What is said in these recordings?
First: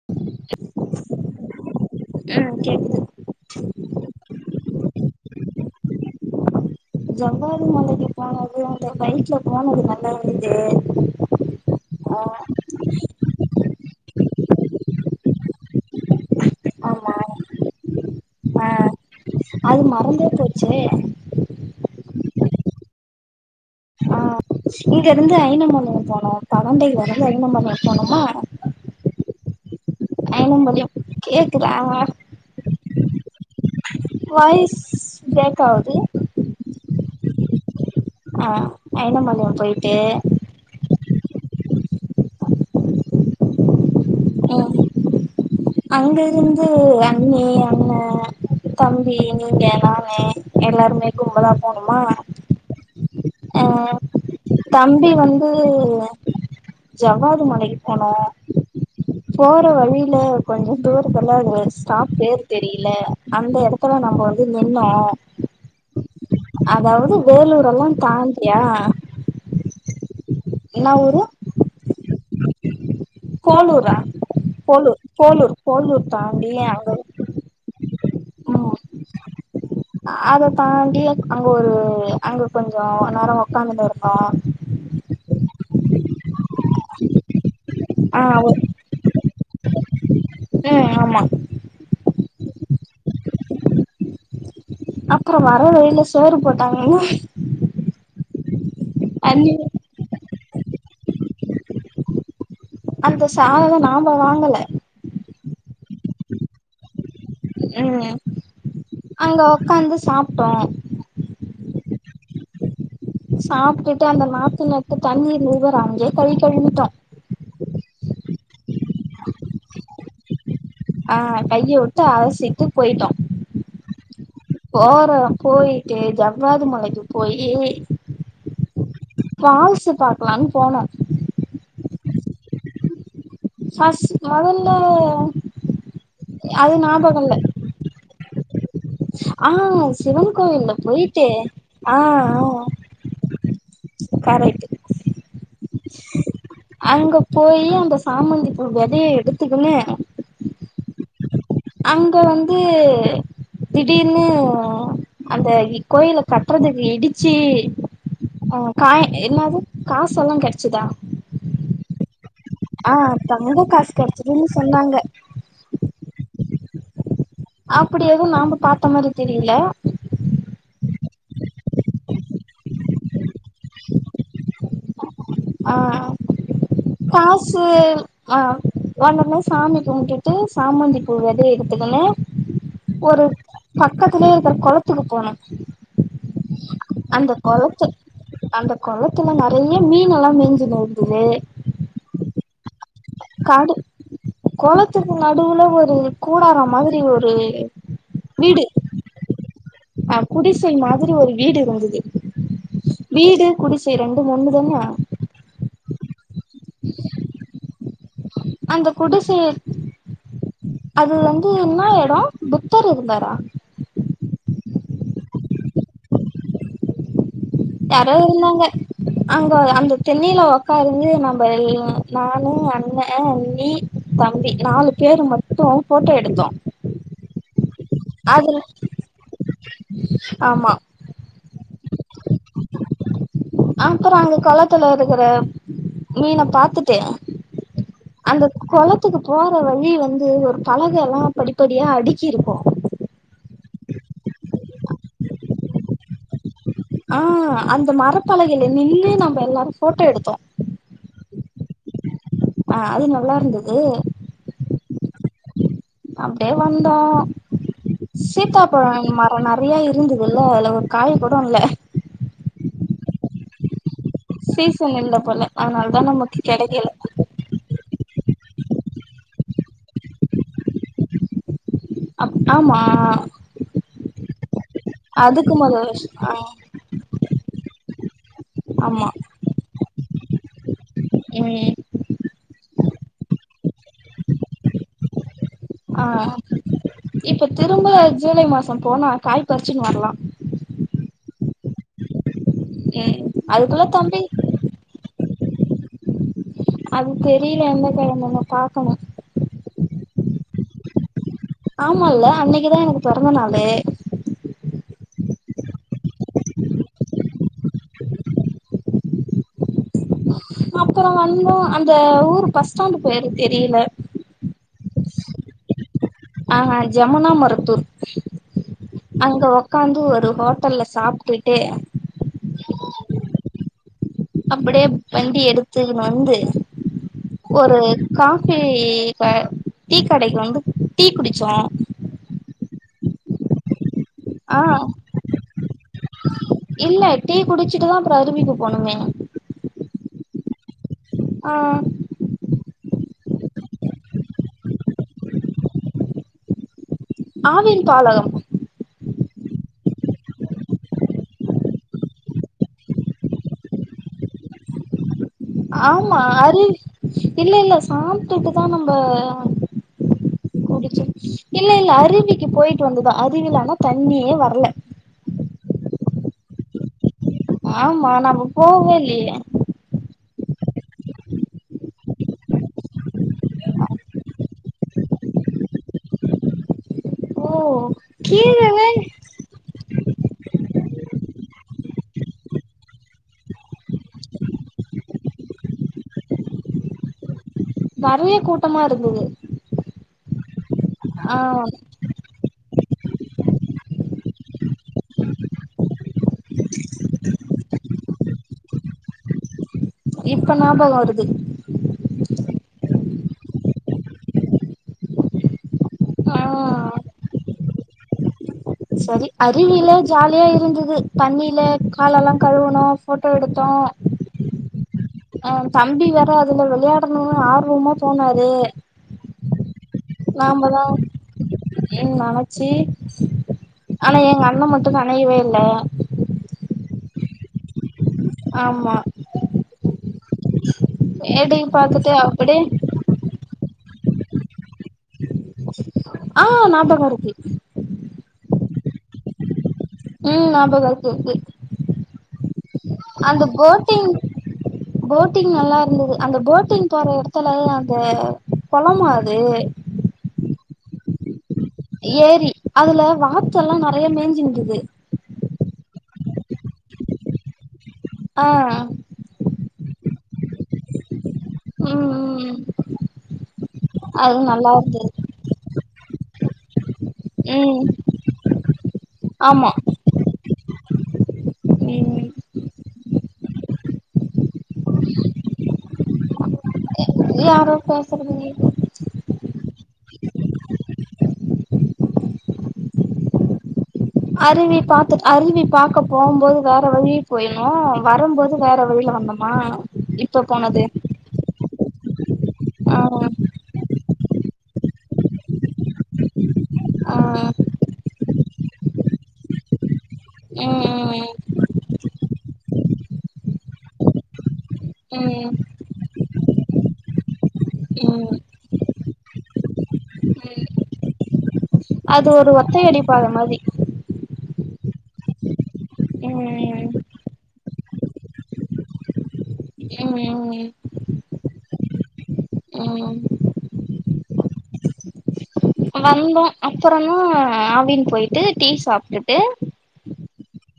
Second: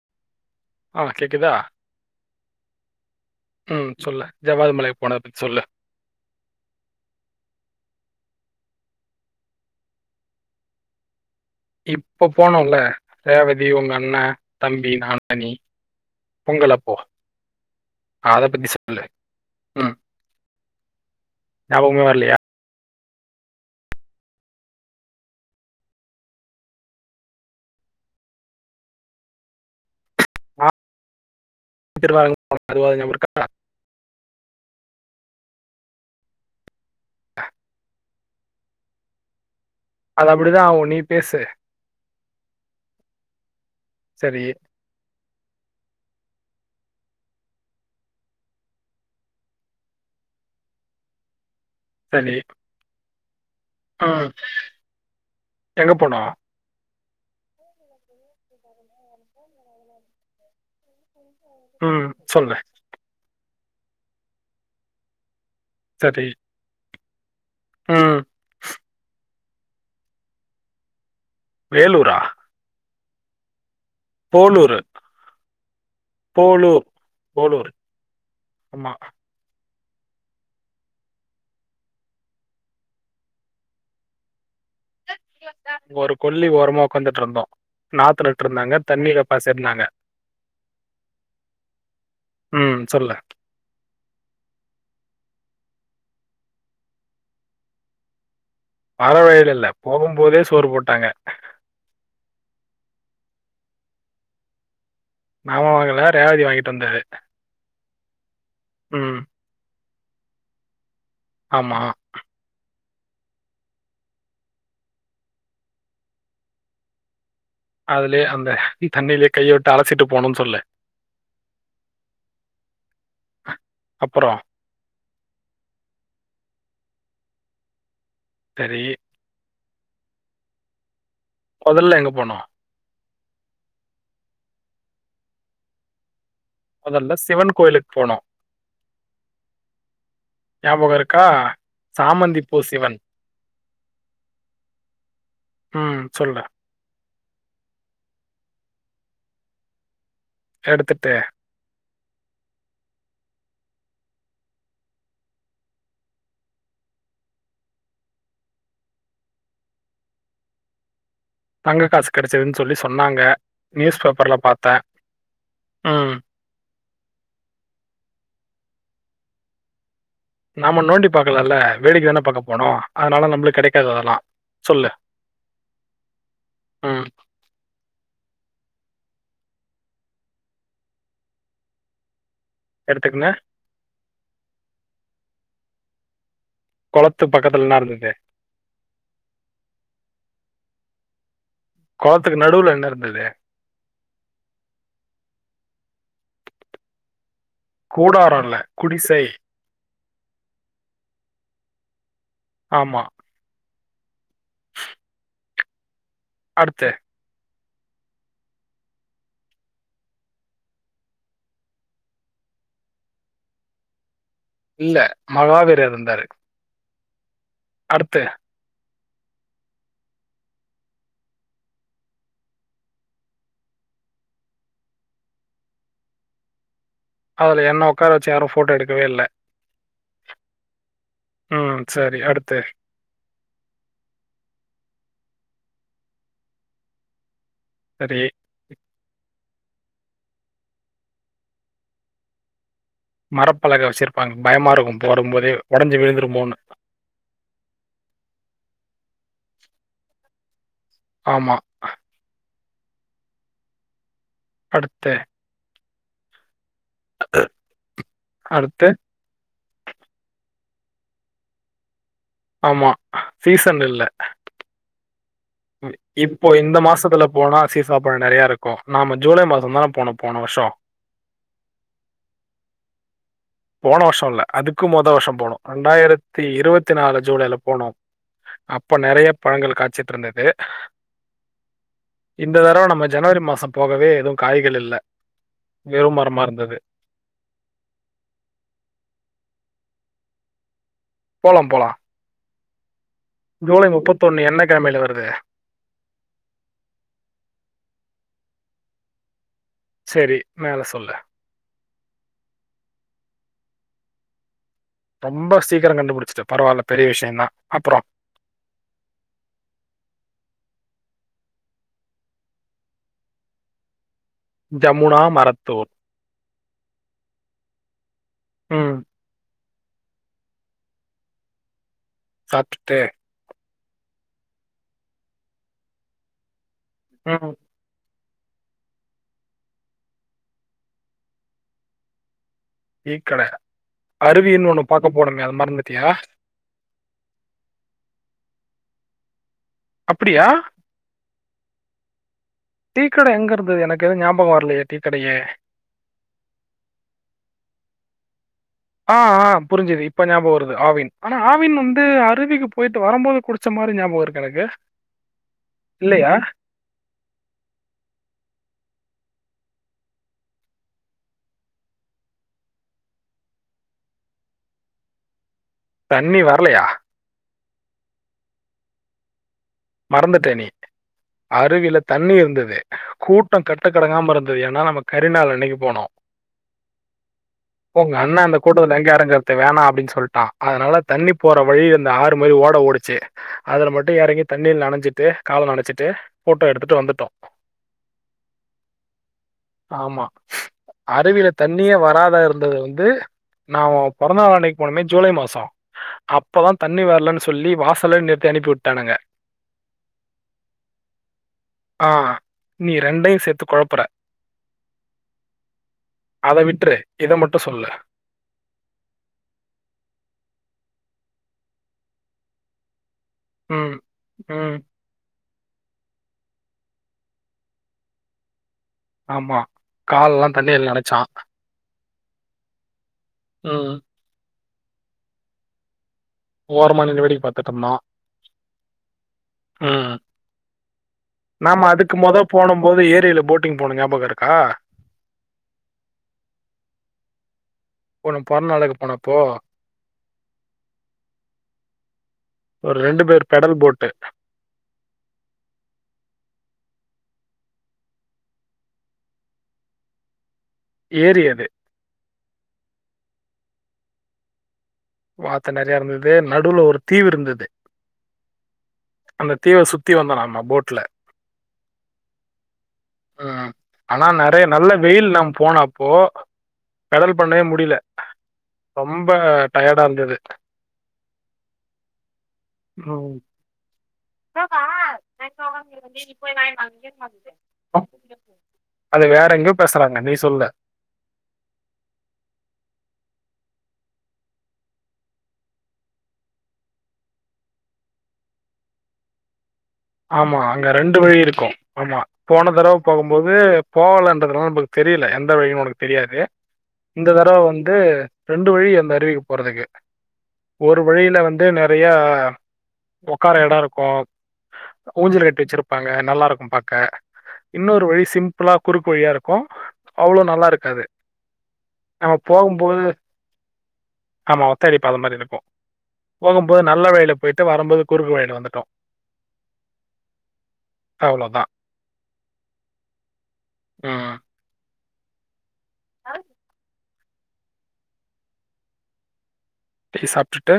[inaudible] ஆ கேட்குதா ம் கேக்குது ம் சொல்லு ஜவ்வாது மலைக்கு போனதப்பத்தி சொல்லு ஜவ்வாது மலைக்கு போனது அந்த பைக்ல போனது நல்லாயிருந்து இப்போ போனோல்ல ரேவதி உங்க அண்ணன் தம்பி நானு நீ பொங்கலப்போ ஆமா அதப்பத்தி சொ அது மறந்தே போச்சே ஞாபகமே வரலயா இங்க இருந்து ஐனம்மலைக்கு போனோம் பழண்டை வந்து ஐனம்மலைக்கு போனோமா நான் ஐனம்மலையம் கேக்குதா திருவாரங்க போனோம் அதுவாது ஞாபகம் இருக்கா வாய்ஸ் பிரேக் ஆவுது ஆ ஐனமலையம் போயிட்டு அப்படிதா ஆவு நீ பேசு செரி அங்க இருந்து அண்ணி அண்ணே தம்பி நீங்க நானு எல்லாருமே கும்பலாப் சரி அ ம் தம்பி வந்து எங்க போனோம் ஜவ்வாது மலைக்கு போனோ போற வழியில கொஞ்ச தூரத்துல்ல அது ஒரு ம் ஸ்டாப் பேரு சொல்லு தெரியல அந்த எடத்துல நம்ம வந்து நின்னே சரி அதாவது வேலூர் எல்லா ம் தாண்டியா என்ன ஊரு வேலூரா கோலூரா போலூர் கோலூர் கோலூர் கோலூர் தாண்டி அங்க கோலூர் ம் ஆமா அத தாண்டி அங்க ஒரு அங்க கொஞ்சோ நேரோ உக்காந்துட்டு இருந்தோ [inaudible] ஒரு கொல்லி ஓரமா உக்காந்துட்டு இருந்தோ ஆ நாத்து நட்டு இருந்தாங்க தண்ணிப்பாச்சி இருந்தாங்க ம் ஆமா ம் சொல்லு அப்புற வர வழில சோறு போட்டாங்கல்ல வர வழில அண்ணி இல்ல போகும் போதே சோறு போட்டாங்க அந்த சாதம் நாம வாங்கல நாம வாங்கல ரேவதி வாங்கிட்டு வந்தது உம் ம். அங்க உக்காந்து சாப்பிட்டோ ஆமா சாப்பிட்டுட்டு அந்த மாப்ப நட்டு தண்ணீர் நவுறாங்கே கை கழுந்துட்டோ அதுலயே அந்த தண்ணிலயே கையை விட்டு அலச்சிட்டு போணுனு சொல்லு ஆ கைய விட்டு அலசிட்டு போயிட்டோ அப்புறம், போற போயிட்டு ஜவ்வாது மலைக்கு போய் சரி பால்ஸு பாக்கலானு போனோ மொதல்ல எங்க போனோ ஆ மொதல்ல அது மொதல்ல ஞாபகோ இல்ல சிவன் கோயிலுக்கு போனோ ஆ சிவன் கோவில்ல ஞாபகம் இருக்கா? போயிட்டு ஆ சாமந்தி ஆ பூ சிவன். காரேட்டு ம் சொல்லுரே அங்க போயி அந்த சாமந்திப்பு வெதைய எடுத்துக்கனு எடுத்துட்டே அங்க வந்து திடீர்னு அந்த கோயில்ல கட்டுறதுக்கு இடிச்சு ஆ காய என்னது காச எல்லா கெடைச்சதா தங்க காசு கெடச்சிதுன்னு சொல்லி சொன்னாங்க தங்க காசு நியூஸ் பேப்பரில் கெடச்சதுன்னு பாத்தே சொன்னாங்க அப்படி எதுவு நாம பாத்த மாரி தெரியல நாம நோண்டி பாக்கலல்ல வேடிக்கை தான பாக்க போனோ அதனால நம்மளுக்கு கெடைக்காத அதெல்லா சொல்லு ஆ ம். காசு ஆ வந்தொண்ணே சாமி கும்பிட்டுட்டு சாமந்தி பூ வெதைய எடுத்துக்கணு ஒரு எடுத்துக்கின்னு பக்கத்துலயே இருக்க கொளத்துக்கு போனோ குளத்து அந்த பக்கத்துல என்ன கொலத்து இருந்தது? அந்த கொளத்துல நறைய மீன் எல்லா மேஞ்சுனு இருந்தது கொலத்துக்கு நடுவுல என்ன இருந்தது காடு குளத்துக்கு நடுவுல ஒரு கூடார மாதிரி ஒரு கூடாரோ இல்ல வீடு குடிசை அ குடிசை மாதிரி ஒரு வீடு இருந்தது ஆமா வீடு குடிசை ரெண்டு ஒன்னு தானே அடுத்து அந்த குடிசை அது வந்து என்னா எடோ புத்தர் இருந்தாரா இல்ல மகாவீர்ர் இருந்தாரு யாரோ அடுத்து இருந்தாங்க அங்க அந்த திண்ணெயில உக்காந்து நம்ப நானு அண்ண ண்ணி தம்பி நாலு பேர் மட்டு போட்டோ எடுத்தோ அதுல என்ன உக்கார வச்சு யாரு அதுல போட்டோ எடுக்கவே இல்ல ஆமா ம் சரி அடுத்து அப்புறோ அங்க கொளத்துல இருக்கற மீன பாத்துட்டு சரி அந்த கொளத்துக்கு போற வழி வந்து ஒரு பலகையெல்லா படிப்படியா அடுக்கிருக்கு மரப்பலக வச்சுருப்பாங்க பயமா இருக்கு போடும் போதே ஒடஞ்சு விழுந்துருமோன்னு ஆ அந்த மரப்பலகைல நின்னு நம்ப எல்லாரு போட்டோ எடுத்தோ ஆமா ஆ அது நல்லா இருந்தது அடுத்தெ அப்டியே வந்தோ அடுத்து சீத்தாபழொ இங் மர அப்ப நெறையா இருந்துதுல்ல அதுல ஒரு காய் கொட இல்ல ஆமா சீசன் இல்ல சீசன் இல்ல பொல இப்போ இந்த மாசத்துல போனா சீசாப்பழொ நெறைய இருக்கு நாம ஜூலை மாசந் தான போனோ போன வர்ஷோ அப் ஆமா போன வர்ஷோ இல்ல அதுக்கு மொத வர்ஷோ அதுக்கு போனோ மொத வருஷ் ஆ ரெண்டாயிரத்தி இருவத் த்து நாலு ஜூலைல போனோ அப்ப ஆமா நெறைய பழங்கள் காச்சிட் இருந்தது இந்த தரவ நம்ம ஜனவரி மாசொ போகவே எதுவு காய்கள் இல்ல அ வெறும் மரமா இருந்தது. இப்ப திரும்ப ஜூலை மாசொ போனா காய் பறிச்சுன்னு வரலா போலா போலா ம் ஜூலை முப்பத்தொன்னு என்ன கெழமைல வருது அது தெரிய்ல எந்த கெழமனு பாக்கணு செரி மேல சொல்லு ஆமால்ல அன்னக்கிதா எனக்கு பொறந்த நாளு ரொம்ப சீக்கரொ கண்டுபுடுச்சுட்ட பரவால்ல பெரிய விஷ்யந் தா அப்பறொ அப்பறொ வந்தோ அந்த ஊர் பஸ் ஸ்டாண்டு பேரு தெரியல ஜமுனா மரத்தூர் அ ஜமுனா மரத்தூர் ம். அங்க ஒக்காந்து ஒரு ஹோட்டல்ல சாப்ட்டுட்டு சாப்ட்டுட்டு அப்புடியே வண்டி எடுத்துக்ன்னு வந்து ம். ஒரு காஃபி க டீ கடைக்கி வந்து டீ குடுச்சோ டீ கட ஆ அருவினு ஒன்னு பாக்க போனொமே அது மறந்துட்டியா இல்ல டீ குடுச்சிட்டுதா அப்பறொ அருவிக்கு போனொமே அப்புடியா ஆ டீக்கட எங்க இருந்தது எனக்கு எதுவு ஞாபகொ வரலையே டீக்கடையே ஆவின் பாலகம் ஆ ஆ புரிஞ்சது இப்ப ஞாபகொ வருது ஆவின் ஆனா ஆவின் வந்து அருவிக்கு பொய்ட்டு வரம்போது குடுச் ச்ச மாரி ஞாபகொ இருக்கு எனக்கு ஆமா இல்லையா? அறி இல்ல இல்ல சாப்ட்டுட்டுதா நம்ப குடுச்சு இல்ல இல்ல அருவிக்கி போயிட்டு வந்துதா அருவில ஆனா தண்ணியே வரல தண்ணி வரலையா ஆமா நம்ப போகவே இல்லயே மறந்துட்ட நீ அருவில தண்ணி இருந்தது கூட்டொ கட்டக்கடங்காம இருந்தது ஏன்னா நம்ம கரிநாள் அன்னக்கி போனோ ஓ ஒங்க அண்ணே அந்த கீழவே கூட்டத்துல எங்கே [unintelligible] இத வேணா அப்டின்னு சொல்ட்டா அதனால தண்ணி போற வழி இந்த ஆறு மாரி ஓட ஓடுச்சு அதுல மட்டு எறங்கி தண்ணில நெனஞ்சிட்டு கால நனச்சிட்டு ஃபோட்டோ எடுத்துட்டு வந்துட்டோ நெறைய கூட்டமா இருக்குது ஆமா அருவில தண்ணியே வராதா இருந்தது வந் து நா ஒ பொறந்தாள் அன்னைக்கு போனோமே ஜூலை மாசோ அப்பதா தண்ணி வரலன்னு சொல்லி வாசல்லையே நிறுத்தி அனுப்பி விட்டானுங்க இப்ப ஞாபக வருது ஆ நீ ரெண்டையு சேத்து கொழப்புற ஆ அத விட்ரு இத மட்டு சொல்லு சரி அருவியில ஜாலியா இருந்தது தண்ணில காலல்லா கழுவுணோ ஃபோட்டோ எடுத்தோ ம் ம் அ தம்பி வேற அதுல வெளையாடணுனு ஆர்வமா போனாரு ஆமா கால்லா நாமதா தண்ணில நெனைச்சா ம் நெனச்சு ம். ஆனா எங்க அண்ண மட்டு நெனையவே இல்ல ஒரமா நின்னு வேடிக்க பாத்துட்டுருந்தா ஆமா ம் வேடிக்க நாம பாத்துட்டு அதுக்கு மொத அப்டியே போனம் போது ஏரியில போட் ட்டிங் போன ஞாபகம் இருக்கா ஆ நாபக இருக்கு ஒன்னு பொறந்த நாளைக்கு போனப்போ ம் நாபக இருக்கு க்கு ஒரு அந்த பேர் பெடல் போட்டு. போட்டிங் போட்டிங் நல்லா இருந்தது அந்த போட்டிங் போற எடத்துல அந்த குளமா அது ஏரி அது ஏரி அதுல வாத்தெல்லா நெறைய மேஞ்சுருந்துது வாத்து நெறைய இருந்துது நடுவுல ஒரு தீவு இருந்துது ஆ அந்த தீவ சுத்தி வந்தனானா போட்ல ம் ம் ஆ ஆனா அது நெறைய நல்லா நல்ல இருந்தது வெயில் நம் போனப்போ பெடல் பண்ணவே ம் முடில ரொம்ப ஆமா டயடா இருந்துது ம் ம் என்னபா நெட்ல ஒக்காந்து தீனி போய் வாங்கிட்டு வாங்க யாரோ பேசுறது கேக்குது அது வேற எங்கேயோ பேசுறாங்க நீ சொல்லு அருவி பாத்து அருவி பாக்க போகம் போது வேற வழி போய்ணு வரும்போது வேற வழியில வந்தோ மா ஆமா அங்க ரெண்டு வழி இருக்கு ஆமா போன தடவ ஆ போகும் போது போகலன்றதுல்லா நமக்கு தெரில எந்த வழினு உனக்கு தெரியாது ஆ இந்த தரவ வந்து ரெண்டு வழி அந்த அருவிக்கு போறதுக்கு ஒரு ம் வழியில வந்து நெறைய ஒக்கார எட இருக்கு ம் ஊஞ்சலு ம் கட்டி வச்சிருப்பாங்க நல்லா இருக்கு பாக்க இன்னொரு வழி ம் சிம்பிளா குறுக்கு வழியா இருக்கு அவ்ளோ நல்லா இருக்காது அது நம்ம ஒரு ஒத்தையடி போகும்போது பாத மாதி ஆமா ஒத்தையடி பாத மாறி இருக்கு போகும்போது ம் நல்ல வழியில போய்டு வரும்போது குறுக்கு வழியில வந்துட்டோ ம் ம் அவ்ளோதா அ வந்தோ அப்பறமா ஆவின் போய்ட்டு டீ சாப்டுட்டு டீ சாப்டுட்டு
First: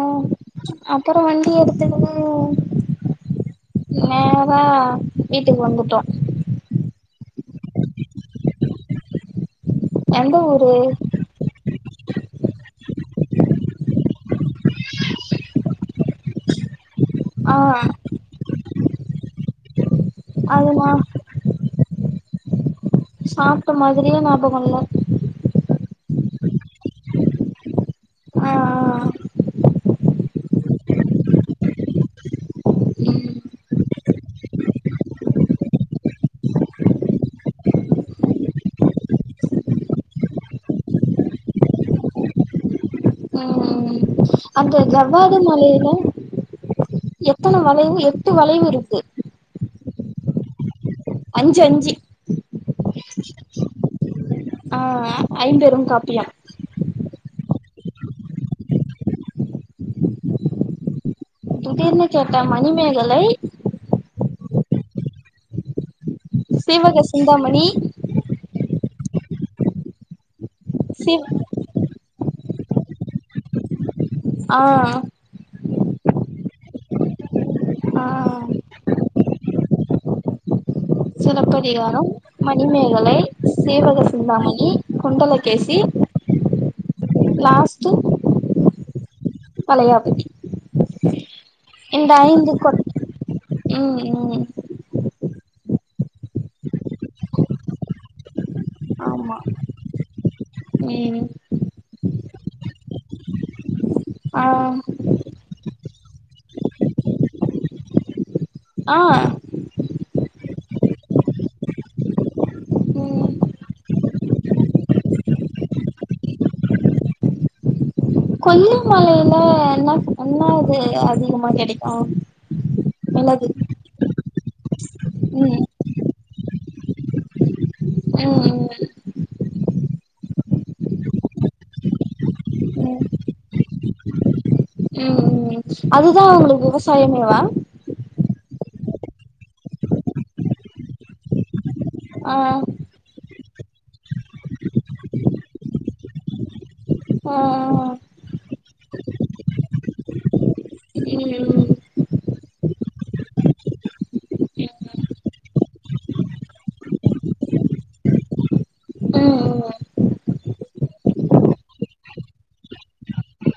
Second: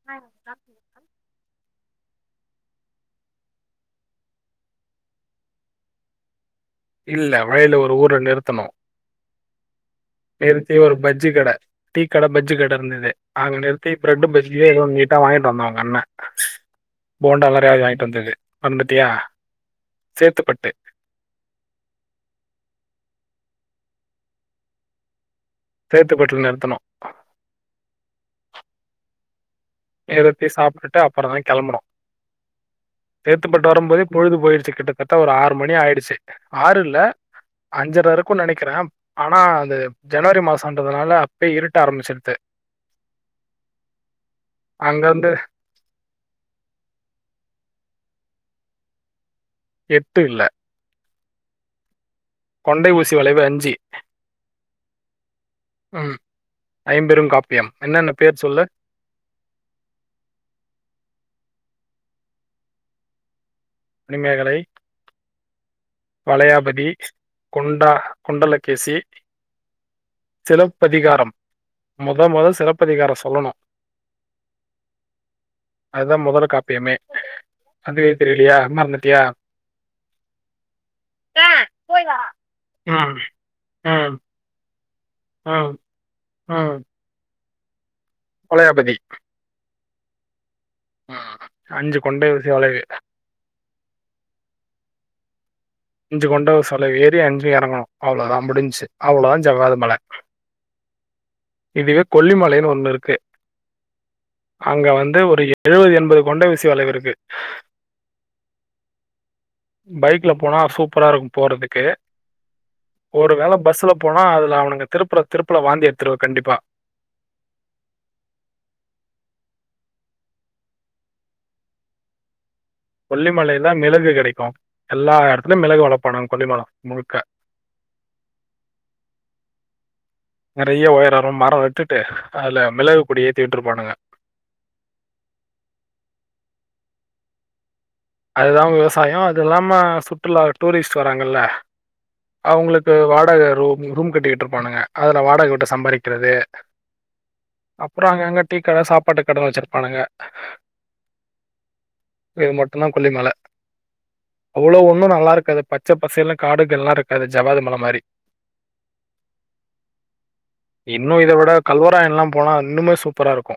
[unintelligible] அப்பற வந்து டீ எடுத்துக்குன்னு நேறா வீட்டுக்கு வந்துட்டோ இல்ல வழியில ஒரு ஊர நிறுத்தணு எந்த ஊரு நிறுத்தி ஒரு பஜ்ஜி கட டீ கட பஜ்ஜி கட இருந்தது அங்க நிறுத்தி பிரெட் பஜ்ஜியே எதோ ஒன்னு நீட்டா வாங்கிட்டு வந்தா உங்க அண்ண ஆ போண்டாலா நெறைய வாங்கிட்டு வந்தது மாறந்துட்டியா சேத்துப்பட் அது நா சாப்ட மாதிரியே ஞாபகல்ல சேத்துபட்ல நிறுத்துனோ ஆ ஆ நிறுத்தி சாப்ட்டுட்டு அப்பரோதா கிளம்புனோ ம் சேத்துப்பட்டு வரு போதே பொழுது போயிடுச்சு கிட்டத்த ஒரு ஆறு மணி ஆயிடுச்சு ஆறுயில்ல அஞ்சர இருக்கும் நெனக்கற ஆனா அது ஜனவரி மாசோன்றதுனால அப்யே இருட்ட ஆரம்பிச்சிருது ம் ம் ம் அந்த அங்க இருந்து ஜவ்வாது மலையில்ல எத்தன வளைவு எட்டு வளைவு இருக்கு எட்டு இல்ல அஞ்சு அஞ்சு கொண்டை ஊசி வளைவு அஞ்சு ஐம்பெருங் ம் காப்பியம் ஐம்பெரும் காப்பியம் என்னன்ன பேர் சொல்லு தீடீர்னு கேட்டா மணிமேகலை மணிமேகலை வளயாபதி சீவக சிந்தாமணி குண்டா குண்டலக்கேசி சிவ் சிலப்பதிகாரம் மொத மொத சிலப்பதிகாரம் சொல்லணு ஆ அதுதா முதற் காப்பியமே அதுவே ஆ தெரிலயா மறந்துட்டியா சிலப்பதிகாரம் மணிமேகலை ம் சிவக ம் சிந்தாமணி ம் குண்டலக்கேசி லாஸ்ட்டு வளயாபதி வளயாபதி ம்ம் இந்த ஐந்து கொ ம் ம் இஞ்சு கொண்ட சொல்ல ஏறி அஞ்சு இறங்கும் அவ்ளோதா முடிஞ்சு அவ்ளோதா ஆமா ஜவ்வாது மல ம் இதுவே கொல்லிமலைன்னு ஒண்ணு இருக்கு ஆ அங்க வந்து ஒரு எழுவது எண்பது கொண்ட வீசி வளைவு இருக்கு ஆ பைக்ல போனா சூப்பரா இருக்கும் போறதுக்கு ம் ஒரு வேல பஸ்ல போனா அதுல அவனுங்க திருப்பரல திருப்பல வாந்தி எடுத்துருவ கண்டிப்பா மலையில என்ன என்ன இது அதிகமா கிடக்கு கொல்லிமலையில்ல மிளகு கிடைக்கும் எல்லா ம் இடத்துலயும் மிளகு வளர்பானாங்க கொல்லிமல முழுக்க உம் என்ன நெறய உயரோ மரம் வெத்துட்டு அதுல மிளகு ம் குடி ஏத்தீ விட்டுருப்பானுங்க அதுதான் உங்களுக்கு விவசாயமேவா அதுதா விவசாயோ அது இல்லாம சுற்றுலா டூரிஸ்ட் வராங்கள்ல ஆ அவுங்களுக் இது வாடக ரூம் ரூம் கட்டிக்கிட்டு இருப்பானுங்க அதுல வாடகவிட்டு சம்பாதிக்கிறது உம் அப்புறோ அங்க அங்க டீ கட சாப்பாட்டு கட வச்சிருப்பானுங்க ம் இது மட்டும்தான் கொல்லிமல அவளோ ஒன்னும் நல்லா இருக்காது பச்ச பசேல்ன்னு காடுகல்லாம் இருக்காது ஜவ்வாது மல மாரி உம் ம் இன்னும் இத விட கல்வராயல்லாம் போனா இன்னுமே சூப்பரா இருக்கு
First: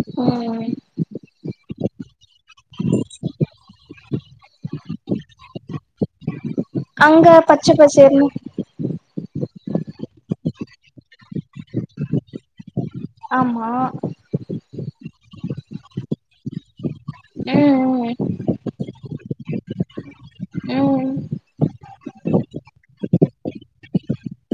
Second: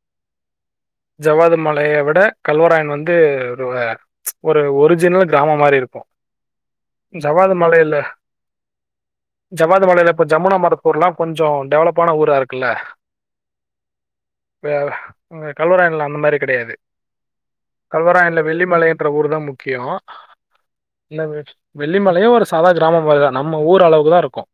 உம் ஜவாது மலைய விட கல்வராயன் வந் வந்து ஒரு வ ஒரு ஒரிஜினல் கிராம மாரி இருக்கும் அங்க ஜவ்வாது பச்ச மலையில்ல பசேல்னு ஜவாது மலையில இப்ப ஜமுனா மரத்துர் எல்லாம் கொஞ்சம் டெவலப்பான ஊரா இருக்குல்ல ஆமா அது அங்க கல்லவுராயின்ல அந்த மாதிரி கிடையாது ம் கல்வராயன்ல வெள்ளிமலைன்ற ஊர் தான் முக்கியம் ம் ம் இல்ல வெ வெள்ளி மலையும் ஒரு சாதா கிராம மாதி தான் நம்ம ஊர் அளவுக்கு தான் இருக்கும்